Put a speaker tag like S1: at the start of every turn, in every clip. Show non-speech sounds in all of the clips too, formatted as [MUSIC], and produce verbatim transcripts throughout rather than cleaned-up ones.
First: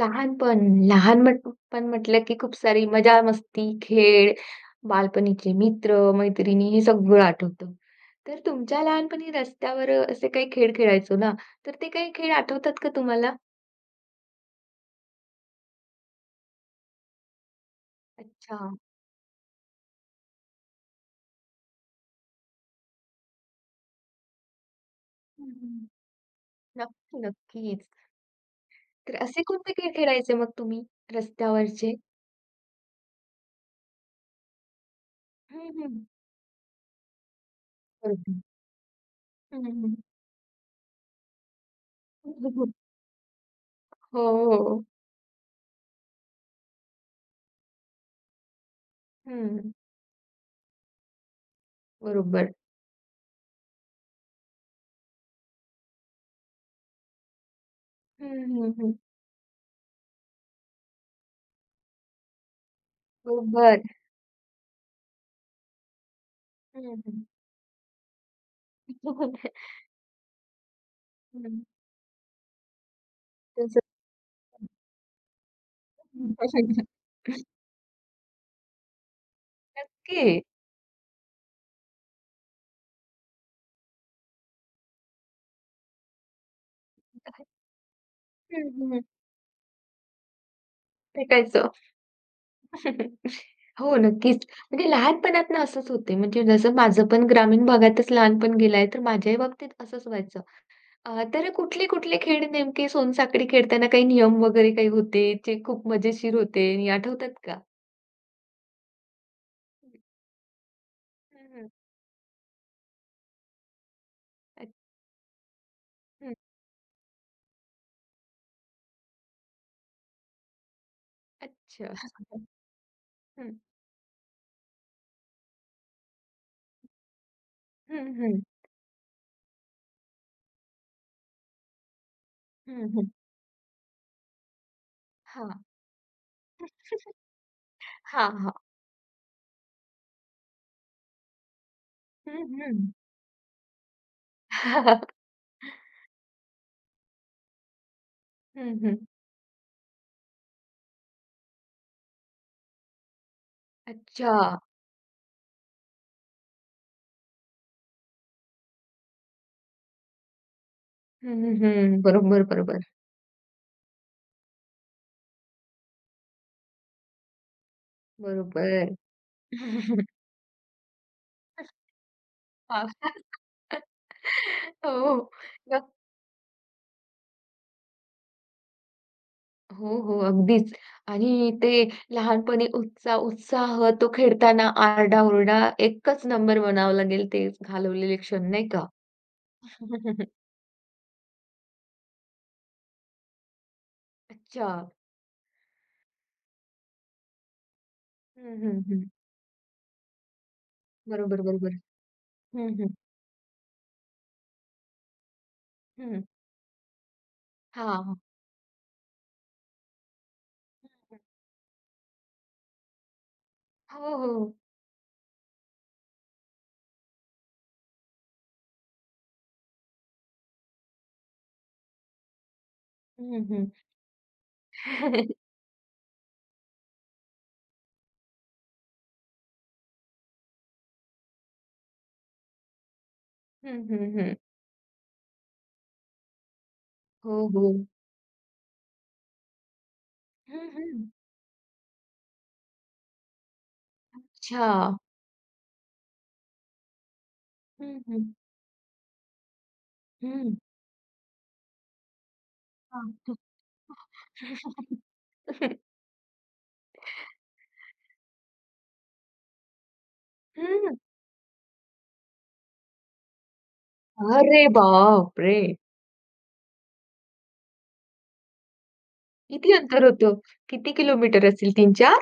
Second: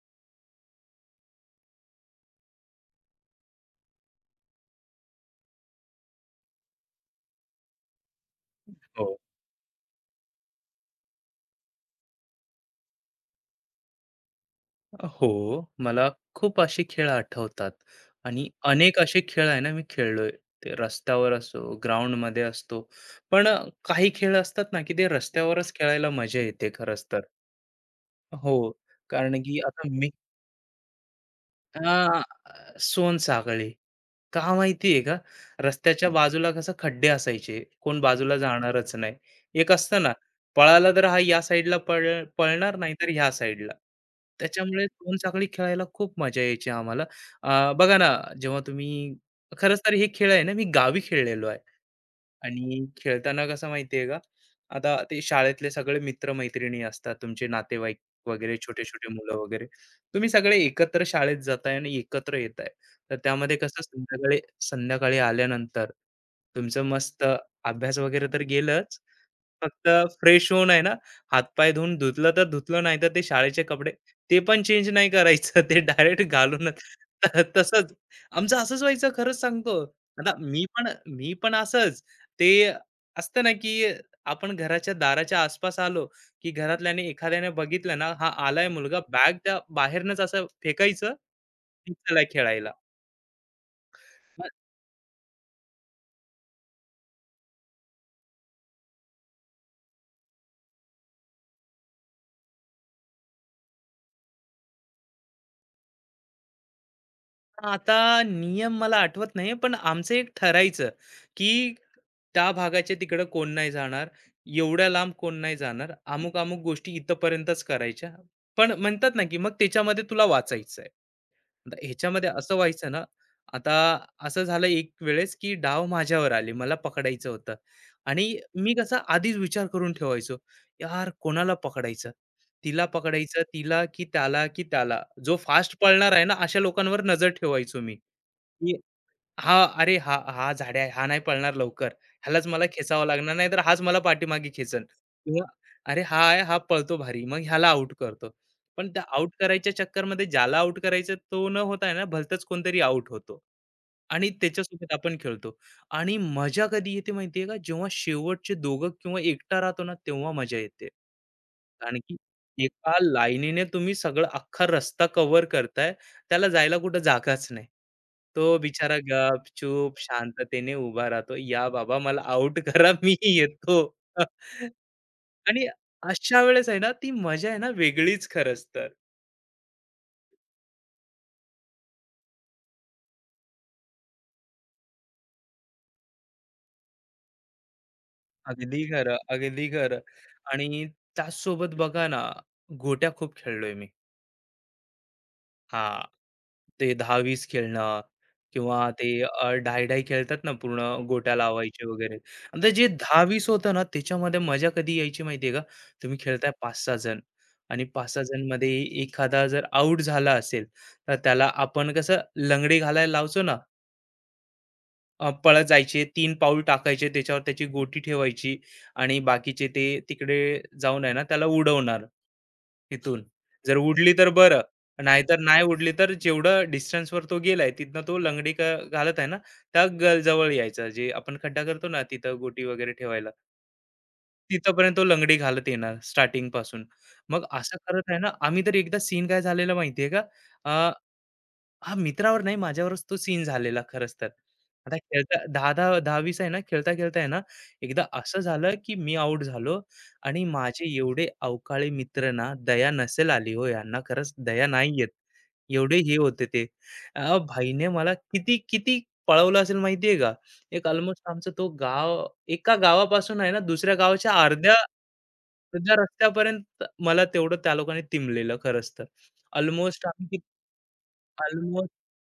S1: लहानपण, लहान म्हट पण म्हटलं की खूप सारी मजा, मस्ती, खेळ, बालपणीचे मित्र, मैत्रिणी हे सगळं आठवतं. तर तुमच्या
S2: हो.
S1: लहानपणी रस्त्यावर असे काही खेळ खेळायचो ना, तर ते काही खेळ आठवतात का तुम्हाला?
S2: हो, मला खूप असे खेळ आठवतात. आणि
S1: अच्छा.
S2: अनेक असे खेळ आहे ना मी खेळलोय. ते रस्त्यावर असो, ग्राउंडमध्ये असतो. पण अ, काही खेळ असतात ना, की ते
S1: हं,
S2: रस्त्यावरच
S1: हं.
S2: खेळायला मजा येते खरंच
S1: नक्की,
S2: तर.
S1: नक्कीच.
S2: हो,
S1: तर
S2: कारण
S1: असे
S2: की
S1: कोणते
S2: आता
S1: खेळ
S2: मी
S1: खेळायचे मग तुम्ही रस्त्यावरचे?
S2: हां, सोनसाखळी. का माहितीये का?
S1: हं, हं.
S2: रस्त्याच्या बाजूला कसं खड्डे असायचे. कोण बाजूला
S1: बरोबर.
S2: जाणारच नाही.
S1: हं,
S2: एक
S1: हं.
S2: असतं ना, पळाला तर हा या साईडला पळ पळणार नाही तर ह्या साईडला.
S1: हो,
S2: त्याच्यामुळे
S1: हो.
S2: दोन चाकडी खेळायला खूप मजा यायची आम्हाला. अ, बघा ना, जेव्हा तुम्ही
S1: हं.
S2: खरंच तर हे खेळ आहे ना, मी गावी खेळलेलो आहे.
S1: बरोबर.
S2: आणि खेळताना कसं माहितीये का, आता ते शाळेतले सगळे मित्र असतात, तुमचे नातेवाईक
S1: हं,
S2: वगैरे,
S1: हं, हं.
S2: छोटे-छोटे मुलं वगैरे. तुम्ही सगळे एकत्र शाळेत जाताय आणि एकत्र येताय. तर त्यामध्ये कसं
S1: बरोबर.
S2: संध्याकाळी संध्याकाळी आल्यानंतर तुमचं
S1: हं,
S2: मस्त
S1: हं.
S2: अभ्यास वगैरे तर गेलंच, फक्त फ्रेश होऊन आहे ना,
S1: हं. [LAUGHS]
S2: हातपाय धुवून धुतलं तर धुतलं, नाही तर ते शाळेचे कपडे ते पण चेंज नाही करायचं. ते डायरेक्ट घालूनच
S1: [LAUGHS]
S2: त तसंच आमचं असंच व्हायचं खरंच सांगतो. आता
S1: नक्की.
S2: मी पण मी पण असंच. ते असतं ना, की आपण घराच्या दाराच्या आसपास आलो, की घरातल्याने एखाद्याने बघितलं ना, हा आलाय
S1: हं,
S2: मुलगा,
S1: हं.
S2: बॅग त्या बाहेरनंच असं फेकायचं,
S1: भेटायचं.
S2: की चला खेळायला.
S1: [LAUGHS] हो, नक्कीच. म्हणजे लहानपणात ना असंच होते. म्हणजे जसं माझं पण ग्रामीण भागातच लहानपण गेलं तर माझ्याही बाबतीत असंच व्हायचं. अ, तर कुठले-कुठले खेळ नेमके सोनसाखळी खेळताना काही नियम वगैरे काही होते, जे खूप मजेशीर होते आणि आठवतात का?
S2: आता नियम मला आठवत नाही, पण आमचं एक ठरायचं,
S1: हं, हं.
S2: की त्या भागाच्या तिकडं कोण नाही जाणार,
S1: अ,
S2: एवढ्या लांब कोण नाही जाणार,
S1: हं.
S2: अमुक-अमुक गोष्टी इथपर्यंतच करायच्या. पण म्हणतात ना, की मग त्याच्यामध्ये तुला वाचायचं आहे. आता
S1: अच्छा.
S2: ह्याच्यामध्ये
S1: [LAUGHS]
S2: असं व्हायचं ना,
S1: हं.
S2: आता असं झालं एक वेळेस, की डाव माझ्यावर आले, मला पकडायचं होतं
S1: हं,
S2: आणि
S1: हं.
S2: मी कसा आधीच विचार करून ठेवायचो, "यार, कोणाला पकडायचं? तिला
S1: हं, हं.
S2: पकडायचं, तिला की त्याला की त्याला?" जो
S1: हां.
S2: फास्ट पळणार आहे ना, अशा लोकांवर नजर ठेवायचो मी.
S1: हां, हां.
S2: की हा अरे हा हा झाडे आहे हा नाही पळणार लवकर.
S1: हं,
S2: ह्यालाच मला
S1: हं.
S2: खेचावं लागणार नाही तर हाच मला पाठीमागे खेचन किंवा अरे हा आहे हा पळतो भारी मग ह्याला आउट करतो.
S1: हं,
S2: पण
S1: हं.
S2: त्या
S1: [LAUGHS]
S2: आउट करायच्या चक्करमध्ये ज्याला आउट करायचं तो न होता आहे ना भलतच कोणतरी आउट होतो आणि
S1: अच्छा.
S2: त्याच्यासोबत आपण खेळतो. आणि मजा कधी येते माहितीये का जेव्हा शेवटचे दोघं किंवा एकटा राहतो ना तेव्हा मजा येते.
S1: हं,
S2: कारण
S1: हं.
S2: की
S1: बरोबर, बरोबर.
S2: एका लाईनीने तुम्ही सगळं अख्खा रस्ता कव्हर करताय. त्याला जायला कुठं जागाच नाही. तो
S1: बरोबर.
S2: बिचारा गपचूप
S1: [LAUGHS]
S2: शांततेने उभा राहतो. "या बाबा मला आउट
S1: हां.
S2: करा मी येतो." [LAUGHS]
S1: हो.
S2: आणि
S1: नक्क
S2: अशा वेळेस आहे ना, ती मजा आहे ना वेगळीच खरंच तर.
S1: हो, हो. अगदीच. आणि ते लहानपणी उत्साह उत्साह तो खेळताना आरडा एकच नंबर म्हणावा लागेल ते घालवलेले क्षण नाही
S2: अगदी.
S1: का?
S2: खरं, अगदी खरं.
S1: [LAUGHS]
S2: आणि त्याचसोबत बघा ना, गोट्या खूप खेळलोय मी.
S1: अच्छा.
S2: हां. ते दहा-वीस खेळणं
S1: हं,
S2: किंवा
S1: हं,
S2: ते
S1: हं.
S2: अ, डाय-डाय खेळतात ना पूर्ण गोट्या
S1: बरोबर, बरोबर.
S2: लावायचे वगैरे. आता
S1: हं,
S2: जे
S1: हं,
S2: दहा-वीस होतं ना त्याच्यामध्ये मजा कधी यायची माहिती आहे का? तुम्ही
S1: हं.
S2: खेळताय पाच-सहा जण आणि
S1: हां, हां.
S2: पाच-सहा जणमध्ये एखादा जर आउट झाला असेल, तर त्याला आपण कसं लंगडी घालायला लावतो ना,
S1: हो, हो.
S2: अ, पळत जायचे, तीन पाऊल टाकायचे, त्याच्यावर त्याची गोटी ठेवायची आणि बाकीचे ते तिकडे जाऊन आहे ना त्याला उडवणार तिथून.
S1: हं, हं.
S2: जर उडली तर बरं, नाहीतर
S1: [LAUGHS]
S2: नाही उडली तर जेवढं डिस्टन्सवर तो गेलाय तिथनं तो लंगडी ग घालत आहे ना, त्या ग जवळ यायचा. जे आपण खड्डा करतो ना तिथं गोटी वगैरे ठेवायला,
S1: हं, हं, हं.
S2: तिथपर्यंत तो लंगडी घालत येणार स्टार्टिंगपासून.
S1: [LAUGHS] हो,
S2: मग
S1: हो.
S2: असं करत आहे ना, आम्ही तर एकदा सीन काय झालेला माहिती का?
S1: हं, हं.
S2: हां, मित्रावर नाही माझ्यावरच तो सीन झालेला खरंच तर.
S1: अच्छा.
S2: आता खेळता दहा-दहा, दहा-वीस आहे ना, खेळता-खेळता आहे ना,
S1: हं,
S2: एकदा
S1: हं.
S2: असं झालं, की मी आउट झालो आणि
S1: हं.
S2: माझे एवढे अवकाळी मित्र ना, दया
S1: हां.
S2: नसेल आली हो यांना खरंच दया नाही
S1: हं.
S2: येत. एवढे हे होते ते. अ, भाईने मला किती, किती पळवलं असेल माहिती का? एक
S1: [LAUGHS]
S2: अल्मोस्ट आमचं तो गाव एका गावापासून आहे ना, दुसऱ्या गावाच्या
S1: अरे
S2: अर्ध्या
S1: बापरे!
S2: अर्ध्या रस्त्यापर्यंत मला तेवढं त्या लोकांनी तिमलेलं खरंच तर.
S1: किती अंतर
S2: अल्मोस्ट आम्ही
S1: होतं? किती किलोमीटर असेल? तीन चार?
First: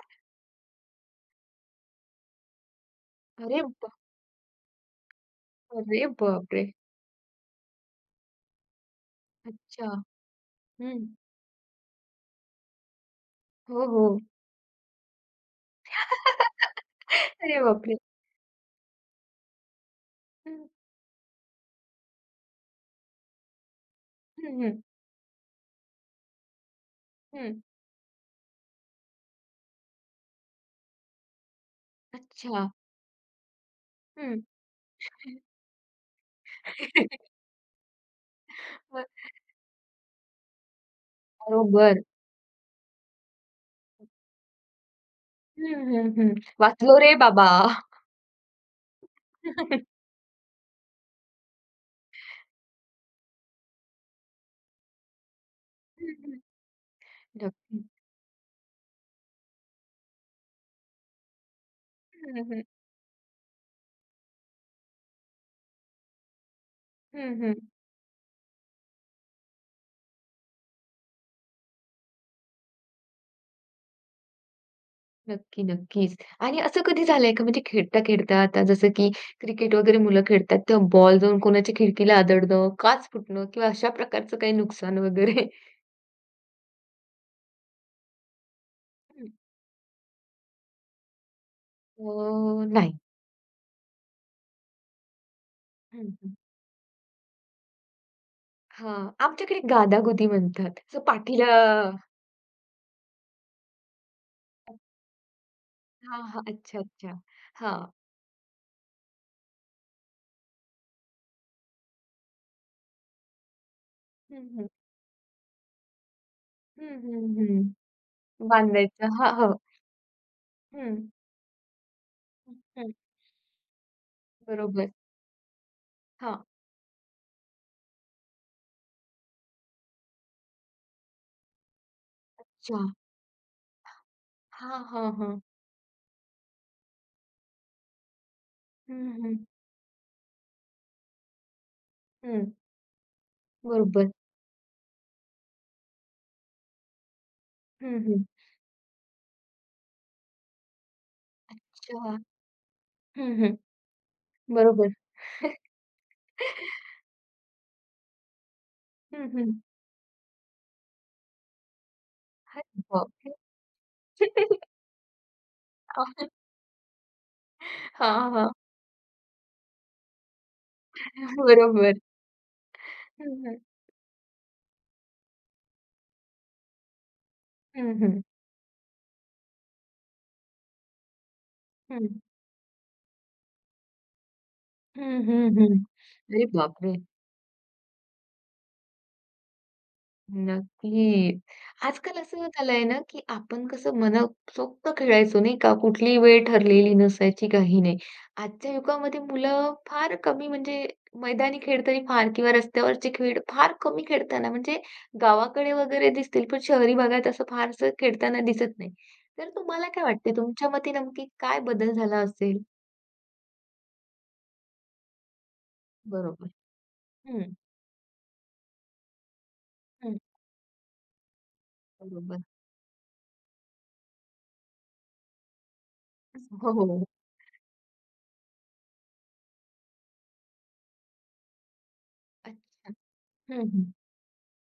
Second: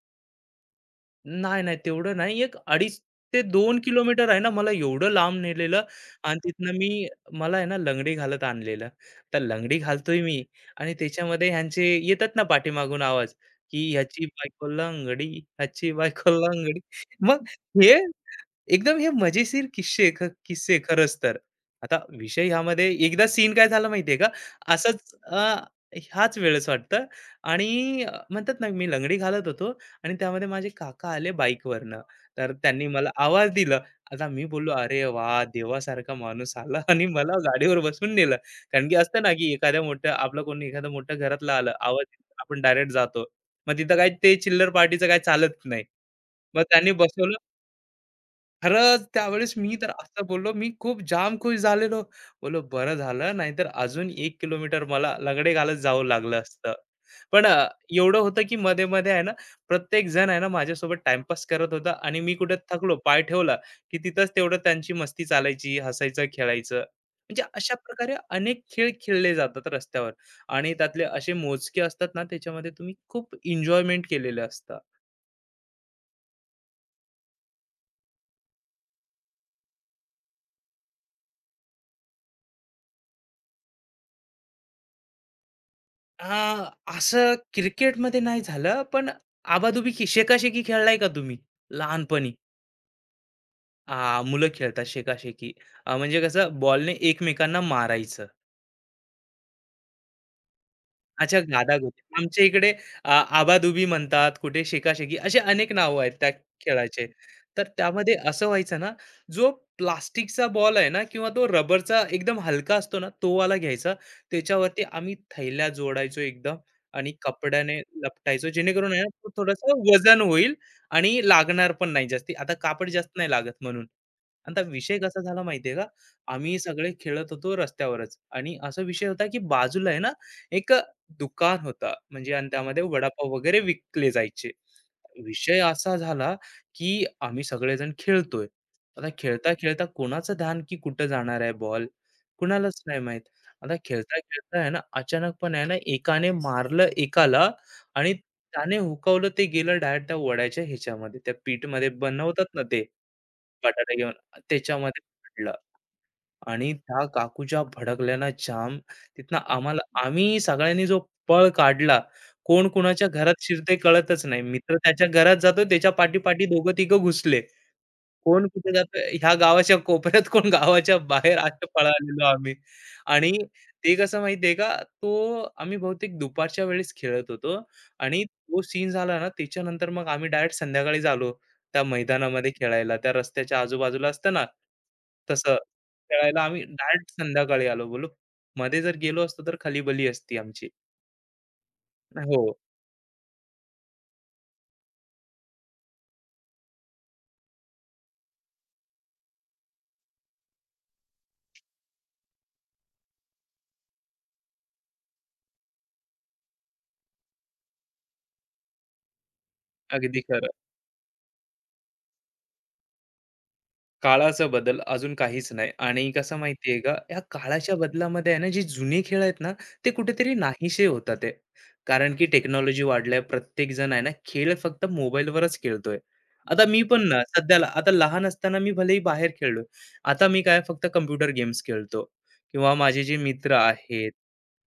S2: नाही, नाही तेवढं नाही. एक अडीच ते
S1: अरे
S2: दोन
S1: बाप
S2: किलोमीटर आहे ना, मला एवढं लांब नेलेलं.
S1: अरे
S2: आणि
S1: बापरे!
S2: तिथनं मी मला आहे ना, लंगडी घालत आणलेलं. तर लंगडी
S1: अच्छा.
S2: घालतोय मी आणि
S1: हं.
S2: त्याच्यामध्ये ह्यांचे येतात ना पाठीमागून आवाज,
S1: हो,
S2: की
S1: हो.
S2: ह्याची बायको लंगडी, ह्याची बायको
S1: [LAUGHS]
S2: लंगडी. मग
S1: अरे
S2: हे
S1: बापरे!
S2: एकदम हे मजेशीर किस्से ख
S1: हं,
S2: किस्से खरंच तर. आता विषय ह्यामध्ये एकदा सीन काय झाला माहितीये का?
S1: हं, हं,
S2: असंच अ, ह्याच वेळेस वाटतं.
S1: हं.
S2: आणि अ, म्हणतात ना मी लंगडी घालत होतो आणि त्यामध्ये माझे काका आले बाईकवरनं. तर
S1: अच्छा.
S2: त्यांनी मला आवाज दिला. आता
S1: हं.
S2: मी बोललो, "अरे वा देवासारखा माणूस आला [LAUGHS] आणि
S1: [LAUGHS]
S2: मला गाडीवर बसवून नेलं." कारण की असतं ना की एखाद्या मोठ्या आपलं कोणी एखादं मोठ्या घरातलं आलं,
S1: बरोबर.
S2: आवाज आपण डायरेक्ट जातो. मग तिथं काही ते चिल्लर पार्टीचं काही चालत
S1: हं,
S2: नाही.
S1: हं, हं.
S2: मग त्यांनी
S1: वाचलो रे
S2: बसवलं.
S1: बाबा.
S2: खरंच त्यावेळेस मी तर
S1: [LAUGHS]
S2: असं बोललो, मी खूप जामखुश झालेलो. बोललो बरं झालं नाहीतर अजून एक किलोमीटर मला लगड़े घालत जावं
S1: हं, हं.
S2: लागलं असतं. पण अ,
S1: नक्की.
S2: एवढं होतं की मध्ये-मध्ये आहे ना, प्रत्येक जण आहे ना माझ्यासोबत टाईमपास करत होता आणि मी
S1: हं,
S2: कुठे
S1: हं.
S2: थकलो, पाय ठेवला, की तिथंच तेवढं त्यांची मस्ती चालायची, हसायचं, खेळायचं.
S1: हं,
S2: म्हणजे
S1: हं.
S2: अशा प्रकारे अनेक खेळ खेळले जातात रस्त्यावर आणि त्यातले असे मोजके असतात ना, त्याच्यामध्ये तुम्ही खूप एन्जॉयमेंट केलेलं असतं.
S1: नक्की, नक्कीच. आणि असं कधी झालंय का म्हणजे खेळता-खेळता आता जसं की क्रिकेट वगैरे मुलं खेळतात, तेव्हा बॉल जाऊन कोणाच्या खिडकीला आदळणं, काच फुटणं किंवा अशा प्रकारचं काही नुकसान वगैरे?
S2: हां, असं क्रिकेटमध्ये नाही झालं, पण
S1: [LAUGHS]
S2: आबाधुबी की शेकाशेकी खेळलाय का तुम्ही?
S1: अ,
S2: लहानपणी?
S1: नाही.
S2: आ, मुलं खेळतात शेकाशेकी. अ,
S1: हं,
S2: म्हणजे
S1: हं.
S2: कसं बॉलने एकमेकांना मारायचं.
S1: हां, आमच्याकडे गादागुदी म्हणतात. असं
S2: अच्छा,
S1: पाठीला
S2: गादागोटी. आमच्या इकडे अ, आबाधुबी म्हणतात, कुठे शेकाशेकी असे अनेक नावं आहेत
S1: हां,
S2: त्या
S1: हां. अच्छा,
S2: खेळाचे.
S1: अच्छा.
S2: तर
S1: हां.
S2: त्यामध्ये असं व्हायचं ना, जो प्लास्टिकचा बॉल आहे ना किंवा तो रबरचा एकदम हलका असतो ना, तो वाला घ्यायचा.
S1: हं, हं.
S2: त्याच्यावरती आम्ही थैल्या जोडायचो एकदम
S1: हं,
S2: आणि
S1: हं,
S2: कपड्याने
S1: हं.
S2: लपटायचो, जेणेकरून आहे ना,
S1: बांधायचं.
S2: तो
S1: हां, हो.
S2: थोडंसं वजन होईल
S1: हं,
S2: आणि लागणार पण नाही जास्ती. आता कापड
S1: हं,
S2: जास्त नाही लागत म्हणून. आणि आता
S1: बरोबर.
S2: विषय कसा झाला माहिती का?
S1: हां.
S2: आम्ही सगळे खेळत होतो रस्त्यावरच आणि असा विषय होता, की बाजूला आहे ना, एक दुकान होता म्हणजे आणि त्यामध्ये
S1: अच्छा.
S2: वडापाव वगैरे विकले जायचे.
S1: हां, हां, हां.
S2: विषय असा झाला, की आम्ही सगळेजण खेळतोय. आता
S1: हं, हं.
S2: खेळता-खेळता कोणाचं ध्यान की कुठं जाणार आहे बॉल,
S1: हं.
S2: कुणालाच नाही माहीत. आता
S1: बरोबर.
S2: खेळता-खेळता आहे ना, अचानकपणे आहे ना, एकाने मारलं एकाला
S1: हं,
S2: आणि
S1: हं.
S2: त्याने हुकवलं ते गेलं डायरेक्ट त्या वड्याच्या ह्याच्यामध्ये, त्या पीठमध्ये
S1: अच्छा.
S2: बनवतात ना ते
S1: हं, हं.
S2: बटाटा घेऊन
S1: बरोबर.
S2: त्याच्यामध्ये पडलं. आणि त्या काकू ज्या भडकल्या ना जाम,
S1: हं,
S2: तिथनं
S1: हं.
S2: आम्हाला आम्ही सगळ्यांनी जो पळ काढला,
S1: हां,
S2: कोण
S1: हो.
S2: कोणाच्या घरात शिरतंय कळतच नाही. मित्र
S1: [LAUGHS]
S2: त्याच्या घरात जातो, त्याच्या पाठी-पाठी दोघं-तिघं घुसले.
S1: हां,
S2: कोण
S1: हां.
S2: कुठे जातं ह्या गावाच्या कोपऱ्यात, कोण गावाच्या बाहेर असं
S1: बरोबर.
S2: पळालेलो आम्ही.
S1: हं,
S2: आणि
S1: हं.
S2: ते कसं माहिती का, तो आम्ही बहुतेक दुपारच्या वेळेस खेळत होतो.
S1: हं,
S2: आणि
S1: हं.
S2: तो सीन झाला ना, त्याच्यानंतर मग आम्ही डायरेक्ट संध्याकाळीच आलो त्या
S1: हं.
S2: मैदानामध्ये खेळायला. त्या रस्त्याच्या आजूबाजूला असतं ना,
S1: हं, हं,
S2: तसं
S1: हं.
S2: खेळायला
S1: अरे
S2: आम्ही
S1: बापरे!
S2: डायरेक्ट संध्याकाळी आलो. बोललो मध्ये जर गेलो असतो तर खलीबली असती आमची.
S1: नक्की. आजकाल
S2: हो,
S1: असं झालंय ना, की आपण कसं मनसोक्त खेळायचो नाही का? कुठलीही वेळ ठरलेली नसायची, काही नाही. आजच्या युगामध्ये मुलं फार कमी म्हणजे मैदानी खेळ तरी फार किंवा रस्त्यावरचे खेळ फार कमी खेळताना म्हणजे गावाकडे वगैरे दिसतील, पण शहरी भागात असं फारसं खेळताना दिसत नाही. तर तुम्हाला काय
S2: अगदी
S1: वाटते
S2: खरं.
S1: तुमच्या मते नक्की काय बदल झाला असेल?
S2: काळाचा बदल अजून काहीच नाही आणि कसं
S1: बरोबर.
S2: माहितीये का, या
S1: हं,
S2: काळाच्या बदलामध्ये आहे ना, जे जुने खेळ आहेत ना, ते
S1: हं.
S2: कुठेतरी नाहीसे होतात आहे. कारण की
S1: बरोबर.
S2: टेक्नॉलॉजी वाढल्या, प्रत्येक जण आहे ना, खेळ फक्त मोबाईलवरच खेळतोय. आता
S1: हो,
S2: मी
S1: हो.
S2: पण ना, सध्याला आता लहान असताना मी भलेही बाहेर खेळलोय. आता मी काय फक्त कॉम्प्युटर गेम्स खेळतो किंवा
S1: अच्छा.
S2: माझे जे मित्र
S1: हं, हं.
S2: आहेत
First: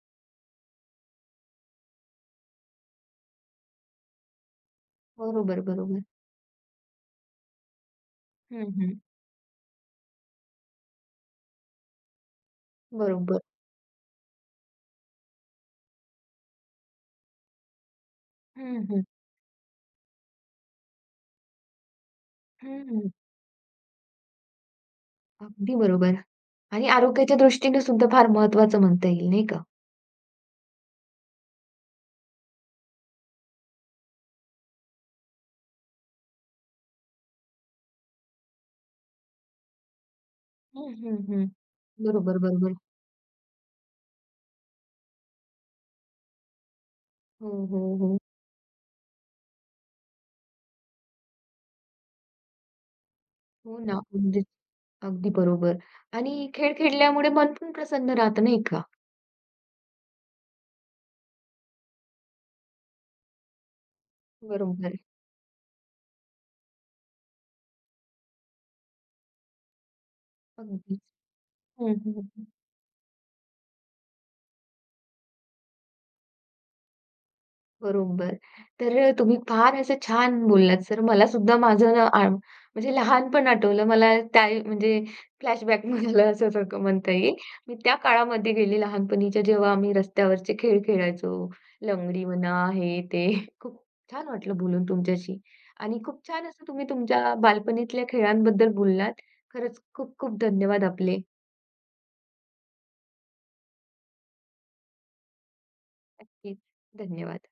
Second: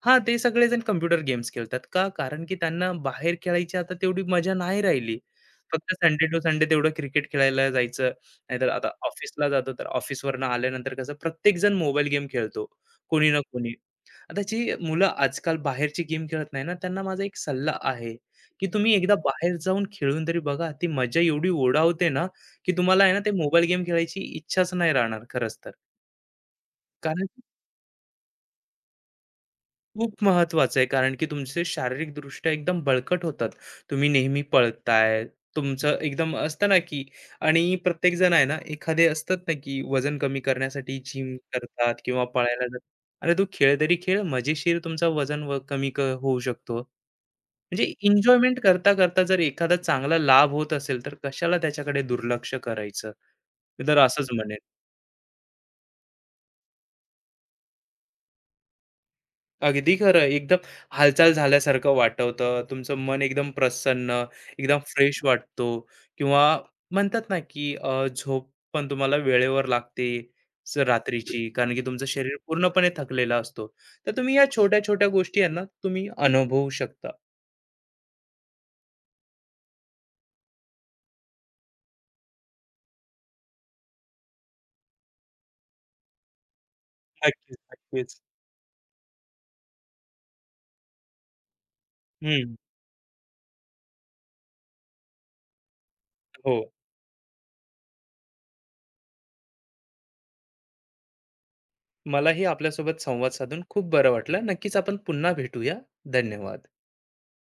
S2: हां, ते सगळेजण कॉम्प्युटर गेम्स खेळतात. का? कारण की त्यांना बाहेर खेळायची आता तेवढी मजा नाही राहिली.
S1: बरोबर,
S2: फक्त
S1: बरोबर.
S2: संडे टू संडे तेवढं क्रिकेट खेळायला जायचं. नाहीतर
S1: हं,
S2: आता
S1: हं.
S2: ऑफिसला जातो, तर ऑफिसवरून आल्यानंतर कसं प्रत्येकजण मोबाईल गेम खेळतो, कोणी ना
S1: बरोबर.
S2: कोणी. आता जी मुलं आजकाल बाहेरची गेम खेळत नाही ना, त्यांना माझा एक सल्ला आहे, की
S1: हं,
S2: तुम्ही
S1: हं.
S2: एकदा बाहेर जाऊन खेळून तरी बघा. ती मजा एवढी ओढावते ना, की तुम्हाला
S1: हं.
S2: आहे ना, ते मोबाईल गेम खेळायची इच्छाच नाही राहणार खरंच तर.
S1: अगदी बरोबर. आणि
S2: कारण
S1: आरोग्याच्या दृष्टीने सुद्धा फार महत्त्वाचं म्हणता येईल, नाही का?
S2: खूप महत्वाचं आहे कारण की तुमचे शारीरिकदृष्ट्या एकदम बळकट होतात. तुम्ही नेहमी पळताय, तुमचं एकदम असतं ना की आणि प्रत्येक जण आहे ना, एखादे असतात ना की वजन कमी
S1: हं,
S2: करण्यासाठी
S1: हं,
S2: जिम
S1: हं.
S2: करतात किंवा
S1: बरोबर,
S2: पळायला
S1: बरोबर.
S2: जातात. अरे तो खेळ तरी खेळ मजेशीर तुमचं वजन व कमी क होऊ शकतो.
S1: हो, हो,
S2: म्हणजे
S1: हो.
S2: एन्जॉयमेंट करता, करता जर एखादा चांगला लाभ होत असेल, तर कशाला त्याच्याकडे दुर्लक्ष करायचं?
S1: हो
S2: मी
S1: ना,
S2: तर असंच
S1: अगदीच.
S2: म्हणेन.
S1: अगदी बरोबर. आणि खेळ खेळल्यामुळे मन पण प्रसन्न राहतं, नाही का?
S2: अगदी खरं. एकदम हालचाल झाल्यासारखं वाटतं. तुमचं मन एकदम प्रसन्न, एकदम
S1: बरोबर.
S2: फ्रेश वाटतो किंवा म्हणतात ना, की अ, झोप पण तुम्हाला वेळेवर लागते स
S1: अगदी.
S2: रात्रीची. कारण की
S1: हं,
S2: तुमचं
S1: हं,
S2: शरीर
S1: हं.
S2: पूर्णपणे थकलेलं असतो. तर तुम्ही या छोट्या-छोट्या गोष्टी आहे तुम्ही अनुभवू शकता.
S1: बरोबर. तर तुम्ही फार असं छान बोललात सर. मला सुद्धा माझं ना आ म्हणजे लहानपण आठवलं. मला त्या म्हणजे फ्लॅशबॅक मिळालं [LAUGHS] असं सारखं म्हणता येईल.
S2: नक्कीच,
S1: मी त्या
S2: नक्कीच.
S1: काळामध्ये गेली लहानपणीच्या जेव्हा आम्ही रस्त्यावरचे खेळ खेळायचो. लंगडी म्हणा,
S2: हं.
S1: हे ते. खूप छान वाटलं बोलून तुमच्याशी आणि खूप छान
S2: हो.
S1: असं तुम्ही तुमच्या बालपणीतल्या खेळांबद्दल बोललात. खरंच खूप खूप धन्यवाद आपले.
S2: मलाही आपल्यासोबत संवाद साधून खूप बरं वाटलं. नक्कीच आपण पुन्हा भेटूया.
S1: नक्कीच.
S2: धन्यवाद.
S1: धन्यवाद.